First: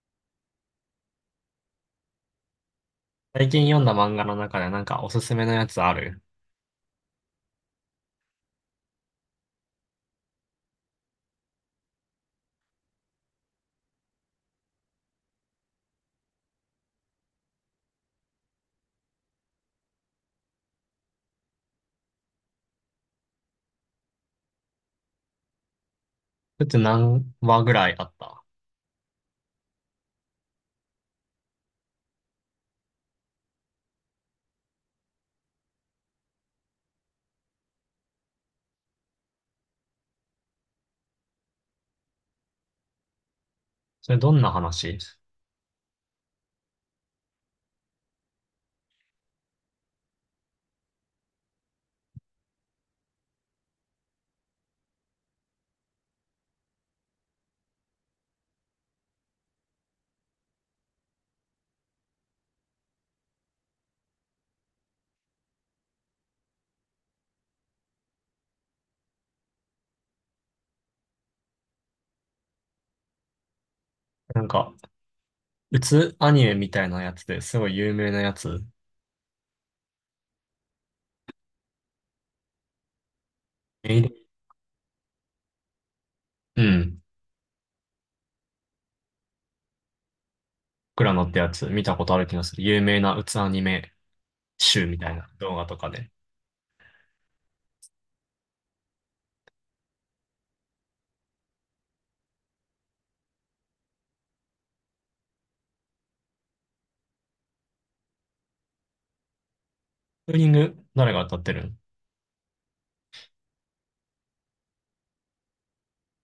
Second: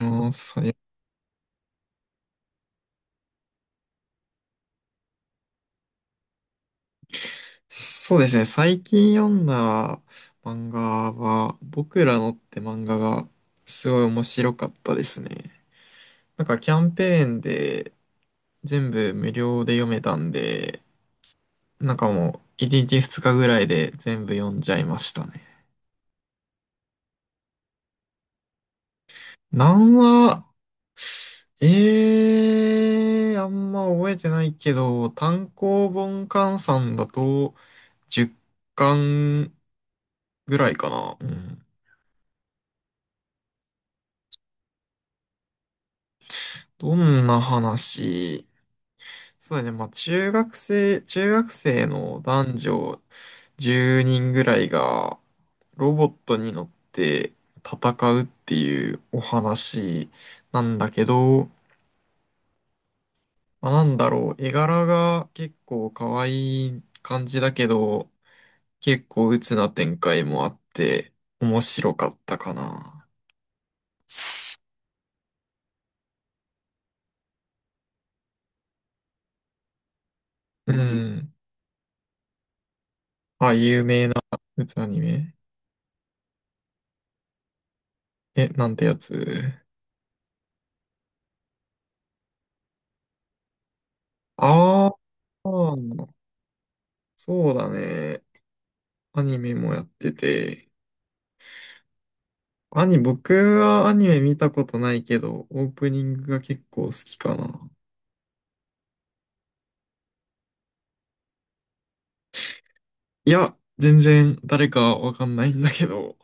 うん、そ最近読んだ漫画の中でなんかおすすめのやつある？そうですね。最近読んだ漫画は、僕らのって漫画がすごい面白かったですね。なんかキャンペーンで全部無料で読めたんで、なんかもう1日2日ぐらいで全部読んじゃいましたね。それって何話ぐらいあった？何話、ええー、あんま覚えてないけど、単行本換算だと10巻ぐらいかな。うん。それどんな話？どんな話。そうだね。まあ、中学生の男女10人ぐらいがロボットに乗って戦うっていうお話なんだけど、まあ、なんだろう。絵柄が結構可愛い感じだけど、結構鬱な展開もあって面白かったかな。なんか、うつアニメみたいなやつですごい有名なやつ。うん。あ、有メイ名なド。鬱アニメ。うん。え、なんてやつ？クラノってやつ見たことある気がする。有名なうつアニメ集あみたいな動画とかで。あ、そうだね。アニメもやってて。僕はアニメ見たことないけど、オープニングが結構好きかな。ツーリング誰が歌ってるん？いや、全然誰かわかんないんだけど、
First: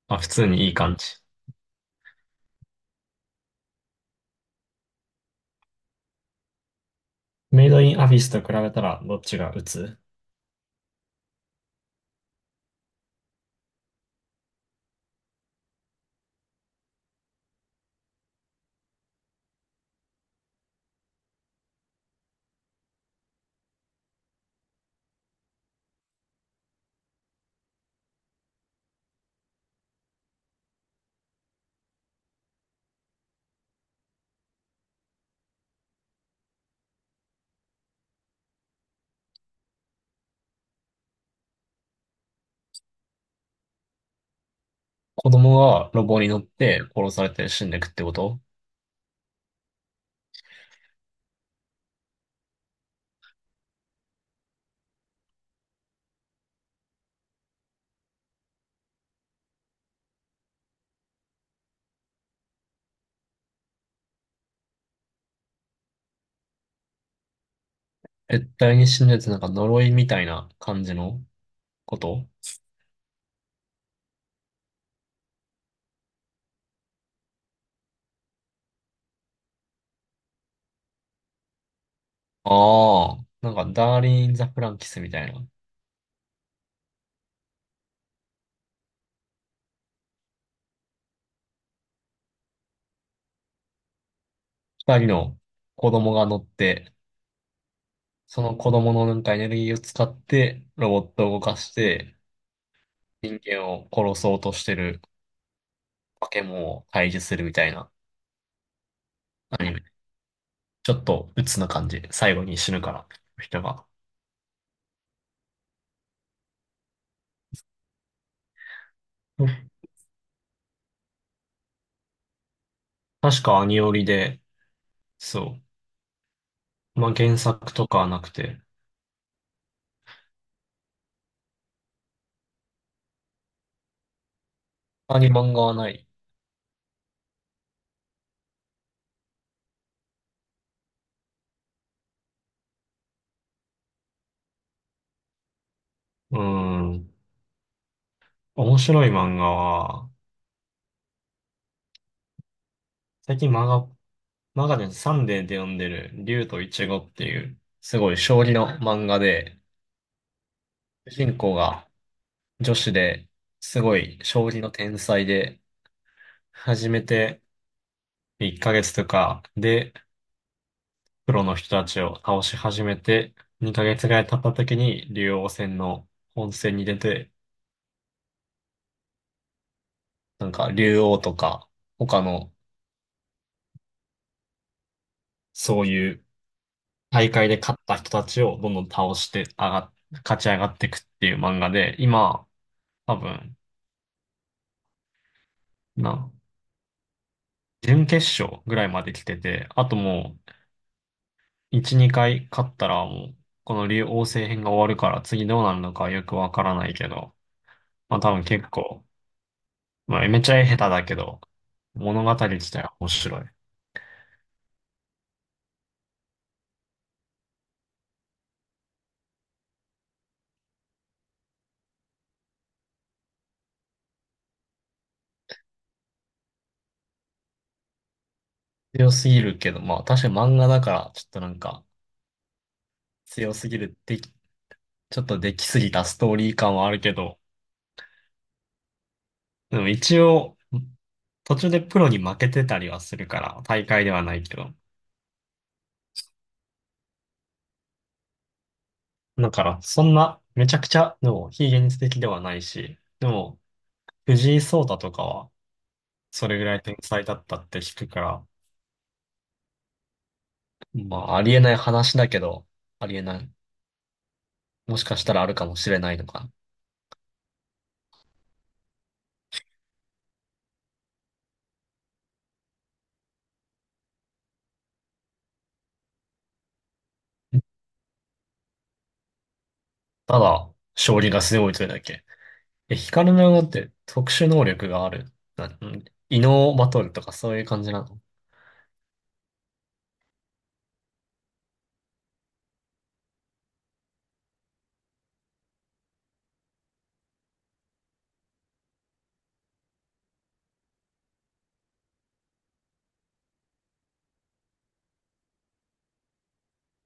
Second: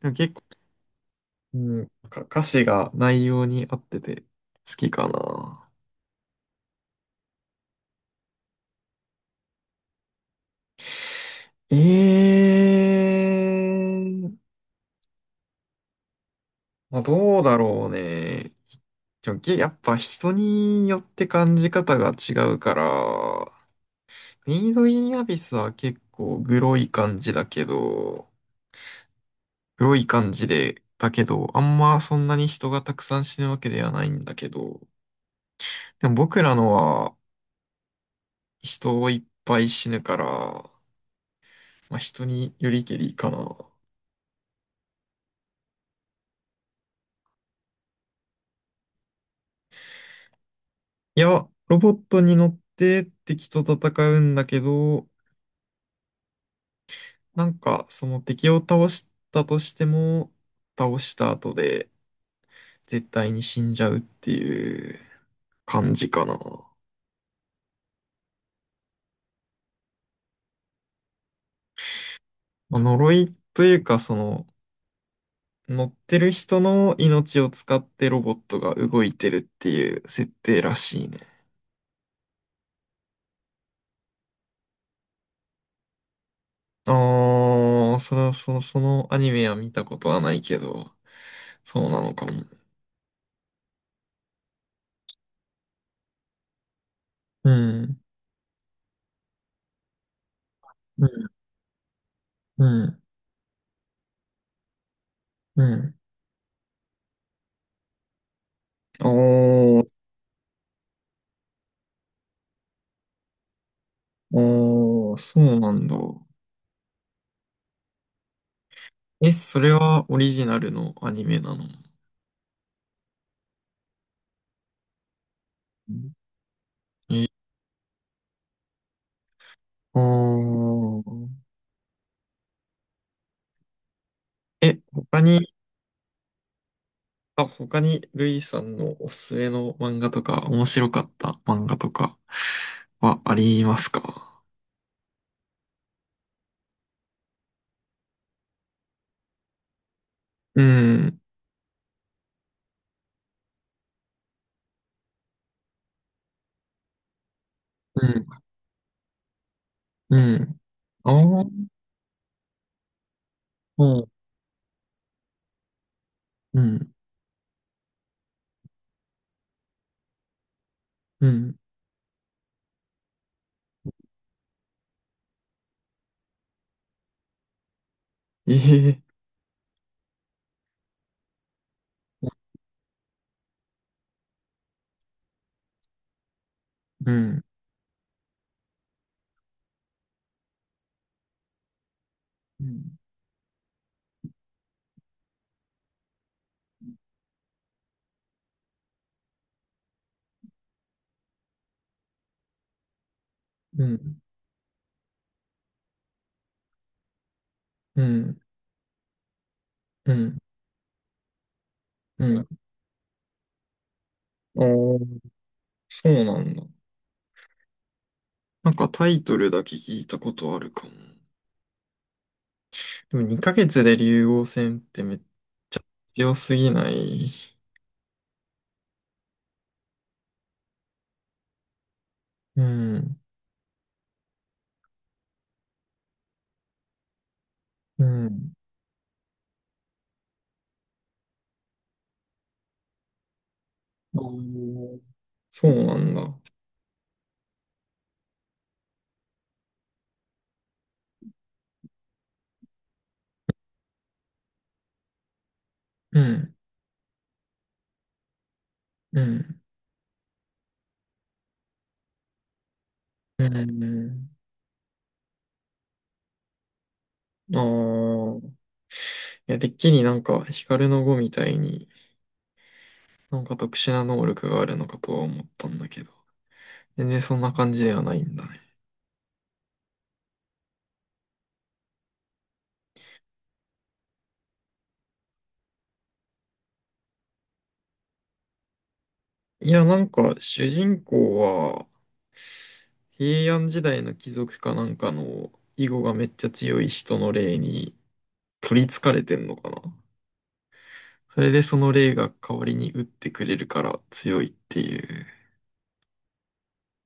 でもあ、普結構、通にいい感じ。うん、歌詞が内容に合ってて好きかな。メイドインアフィスと比べたらどっちがうつ？ええ。まあ、どうだろうね。でもやっぱ人によって感じ方が違うから、メイドインアビスは結構グロい感じで、だけど、あんまそんなに人がたくさん死ぬわけではないんだけど、でも僕らのは人をいっぱい死ぬから、まあ、人によりけりかな。子供がロボに乗って殺されて死んでくってこと？いや、ロボットに乗って敵と戦うんだけど、なんかその敵を倒したとしても、倒した後で絶対に死んじゃうっていう感じかな。絶対に死んでてなんか呪いみたいな感じのこと？まあ呪いというか、その、乗ってる人の命を使ってロボットが動いてるっていう設定らしいね。ああ、なんか、ダーリン・ザ・フランキスみたいな。ああ、それはそのアニメは見たことはないけど、そうなのかも。二人の子供が乗って、うん、その子供のなんかエネルギーを使って、ロボうットん、を動かして、うん、人間を殺そうとしてるうん。化け物を退治するみたいなアニおメ。ー、ちょっと鬱な感じ。最後に死ぬから、人が。おー、そうなんだ。え、うそん、れはオリジナルのアニメなの？確かアニオリで、そうん。う。まあ、え、原作とかはなくて、あー、え、他他にに。漫画はない。あ、他にルイさんのおすすめの漫画とか、面白かった漫画とかはありますか？うーん。面白い漫画は、うん、最近漫画マガジンサンデーで読んでる、竜とイチゴっていう、すうごいん、将棋の漫画で、うん。主人ああ、公が女子で、すうごん、い将棋の天才で、う始ん、めて1ヶ月とかで、うプロのん。人たちを倒し始めて、2ヶ月ぐらい経った時に、竜王戦の本戦に出て、ええ、なんか竜王とか、他のそういうう大ん、会で勝った人たちをどんどん倒して上がっ、勝ち上がっていくっていう漫画で、今、うん、多分、な準決勝ぐらいまで来てて、あともう、1、2回勝ったらもう、こうの竜王ん、星編が終わるから次どうなるのかはよくわからないけど、うまあ多ん、分結構、うまあん、めちゃ下手だけど、物う語ん。自体は面白い。おー、そうなんだ。なんかタイトルだけ聞いたことあるかも。でも2ヶ月で竜王戦ってめっちゃ強すぎない？強すぎるけど、まあ確かに漫画だからちょっとなんかうん、強すぎる、でき、ちょっとできすぎたストーリー感はあるけど、うん。でも一応、途中でプロに負けてたりはするから、大会ではおないけど。ー、そうなんだ。だから、そんな、めちゃくちゃ、でも、非現実的ではないし、でも、藤井聡太とかは、うそん、れぐらい天才だったって聞くから、うん、まあ、ありえない話だけど、ありえなうい。ん。もしかしたらあるかもしれないのか。ああ。いや、てっきりなんか、ヒカルの碁みたいに、なんか特殊な能力があるのかとは思ったんだけど、全然そんな感じではないんだね。ただ、将棋が強いというだけ。え、光のようって特殊能力がある。な、ん異能バトルとかそういう感じなの？いや、なんか、主人公は、平安時代の貴族かなんかの、囲碁がめっちゃ強い人の霊に、取り憑かれてんのかな。それでその霊が代わりに打ってくれるから強いっていう。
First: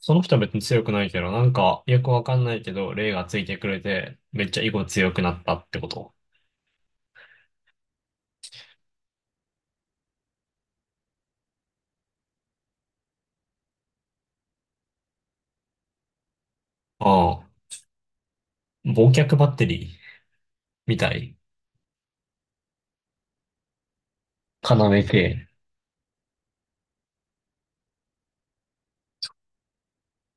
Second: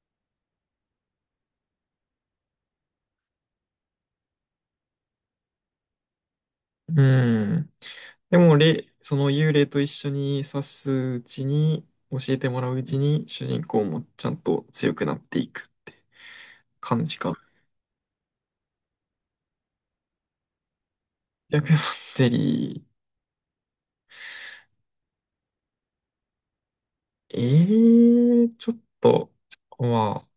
その人は別に強くないけど、なんか、よくわかんないけど、霊がついてくれて、めっちゃ囲碁強くなったってこと。うん。でも、その幽霊と一緒に指すうちに、教えてもらううちに、主人公もちゃんと強くなっていくって感じか。ああ、忘却バッテリー。みたい。逆バッテリ要系。ー、ちょっと、まあ、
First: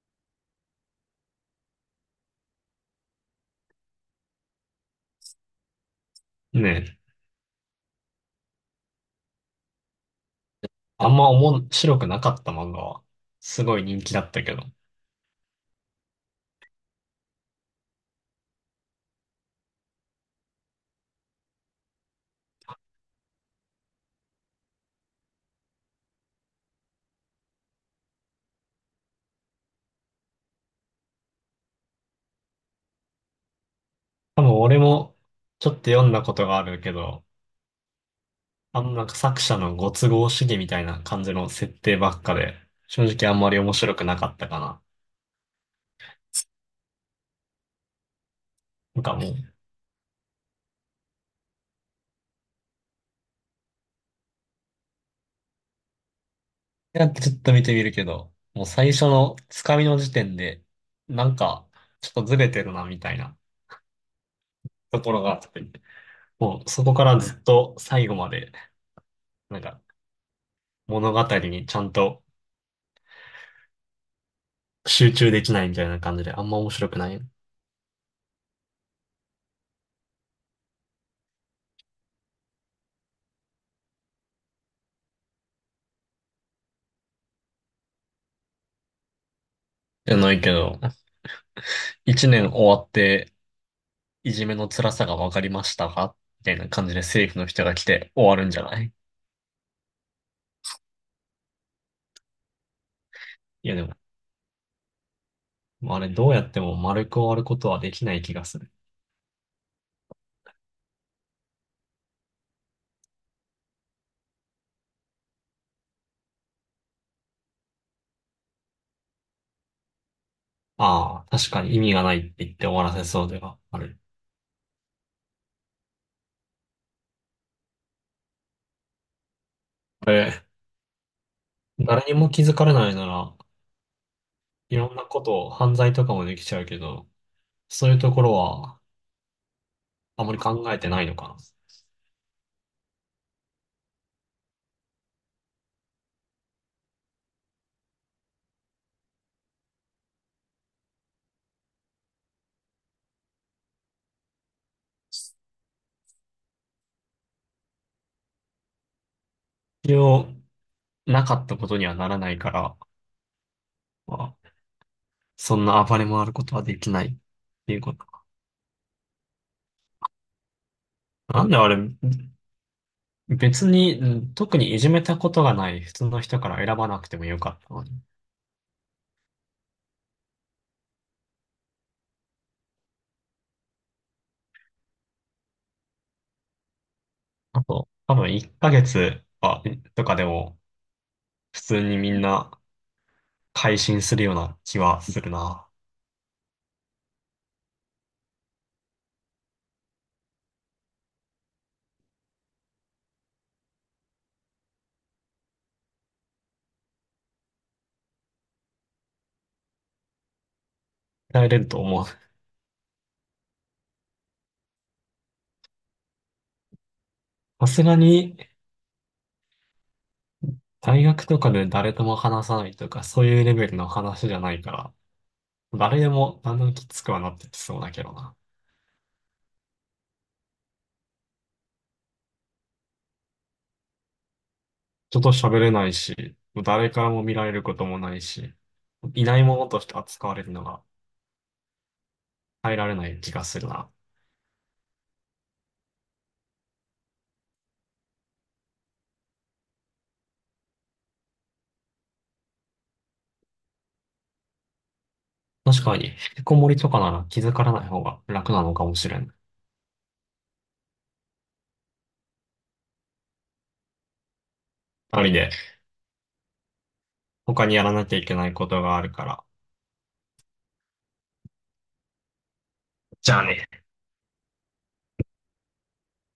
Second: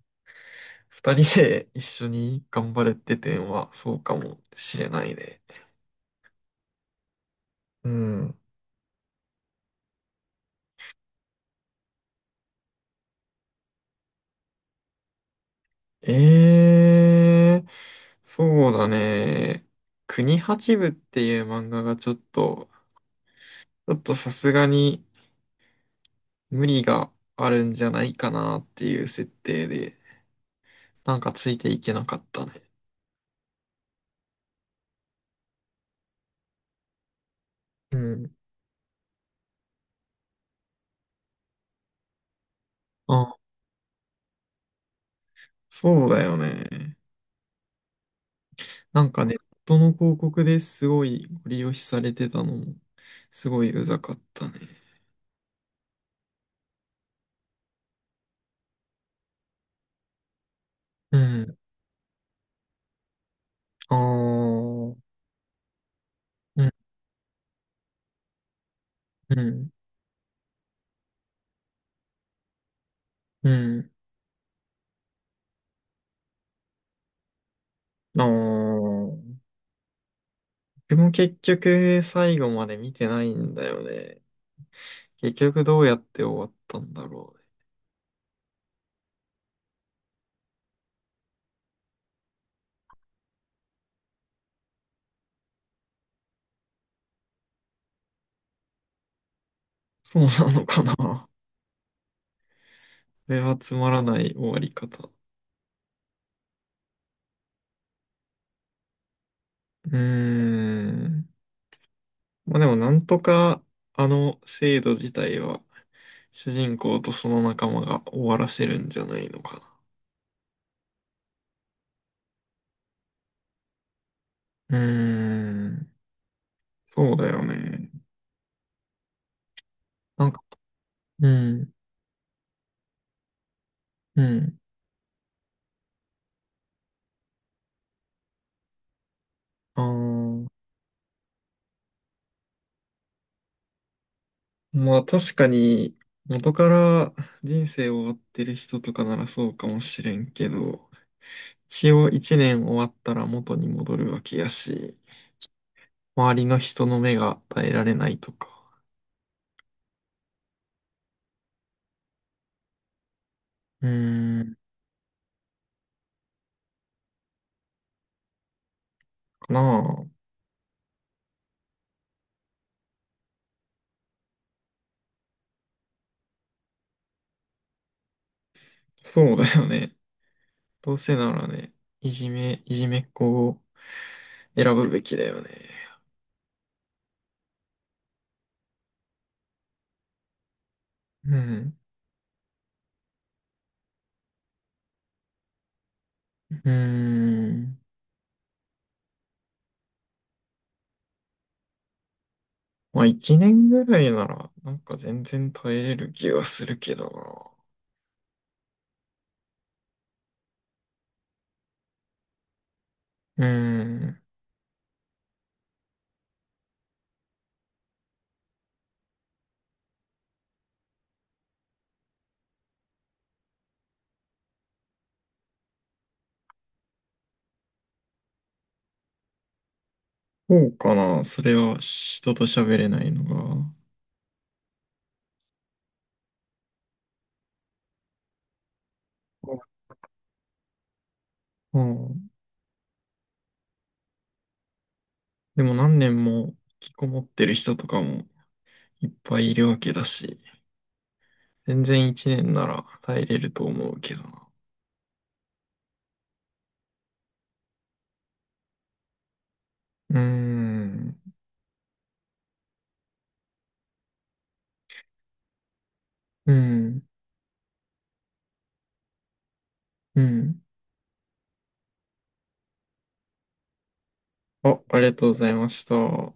二人で一緒に頑張るって点はそうかもしれないね。ねえ。うん。あんま面白くなかった漫画は？すごい人気だったけど。ええー、そうだね。国八部っていう漫画がちょっと、さすがに、無理があるんじゃないかなっていう設定で、なんかついていけなかったね。多分俺もちょっと読んだことがあるけど、うん。あんまなんか作者のご都合主義みたいな感じの設定ばっかで、正直ああ、んまり面白くなかったかな。そうだよね。ななんんかかもう、ネットの広告ですごいご利用しされてたのも、すごいうざかったね。やってちょっと見てみるけど、もう最初のつかみの時点で、うなんん。かちょっとずれてるなみたいなああ、うところがあって、もん、うそこからずっと最後まで、うなんん、か物語にちゃんとうん。集中できないみたいな感じで、あんま面白くない。ああ。でも結局最後まで見てないんだよね。結局どうやって終わったんだろうね。じゃないけど、一年終わって、いじめの辛さが分かりましたかみたいな感じで政府の人が来て終わるんじゃない？そうなのかな。これはいつやでまらない終わり方。も、あれどうやっても丸く終わることはできない気がする。うーん。まあでもなんとかあの制度自体は主人公とその仲間が終わらせるんじゃないのかああ、確かに意味がないって言って終わらせそうではある。な。うーん。そうだよね。あなんか、れ、うん。誰にも気づかれないなら、うん。いろんなことを犯罪とかもできちゃうけど、そういうところはああまりー考えてないのかな。まあ確かに元から人生を追ってる人とかならそうかもしれんけど、一応一年終わったら元に戻るわけやし、周りの人の目が耐えられないとか。必要なかったことにはならないから、うーまん。そんな暴れ回ることはできないっていうことか。かなあ。なんであれ、別に、うん、特にいじめたことがない普通の人から選ばなくてもよかったのに。そうだよね。どうせならね、いじめっ子を選ぶべきだよね。あと、多分1ヶ月は、とかでも、う普ん。通にみんな改心するような気はするな。うーん。まあ、一年ぐらいなら、なんか全然耐えれる気がするけど耐えれると思う。な。うーん。さすがに、大学とかで誰とも話さないとか、そういうレベルの話じゃないから、誰でもだんだんきつくはなってきそうだけどな。そうかな。それは人と喋れないのが。人と喋れないし、誰からも見られることもないし、いないものとして扱われるのがうん。耐えられない気がするな。でも何年も引きこもってる人とかもいっぱいいるわけだし、全然一年なら耐えれると思うけどな。確かに、引きこもりとかなら気づからない方が楽なのかもしれん。うーん。ありで、うん。他にやらなきゃいけないことがあるから。うん。じゃあね。あ、ありがとうございました。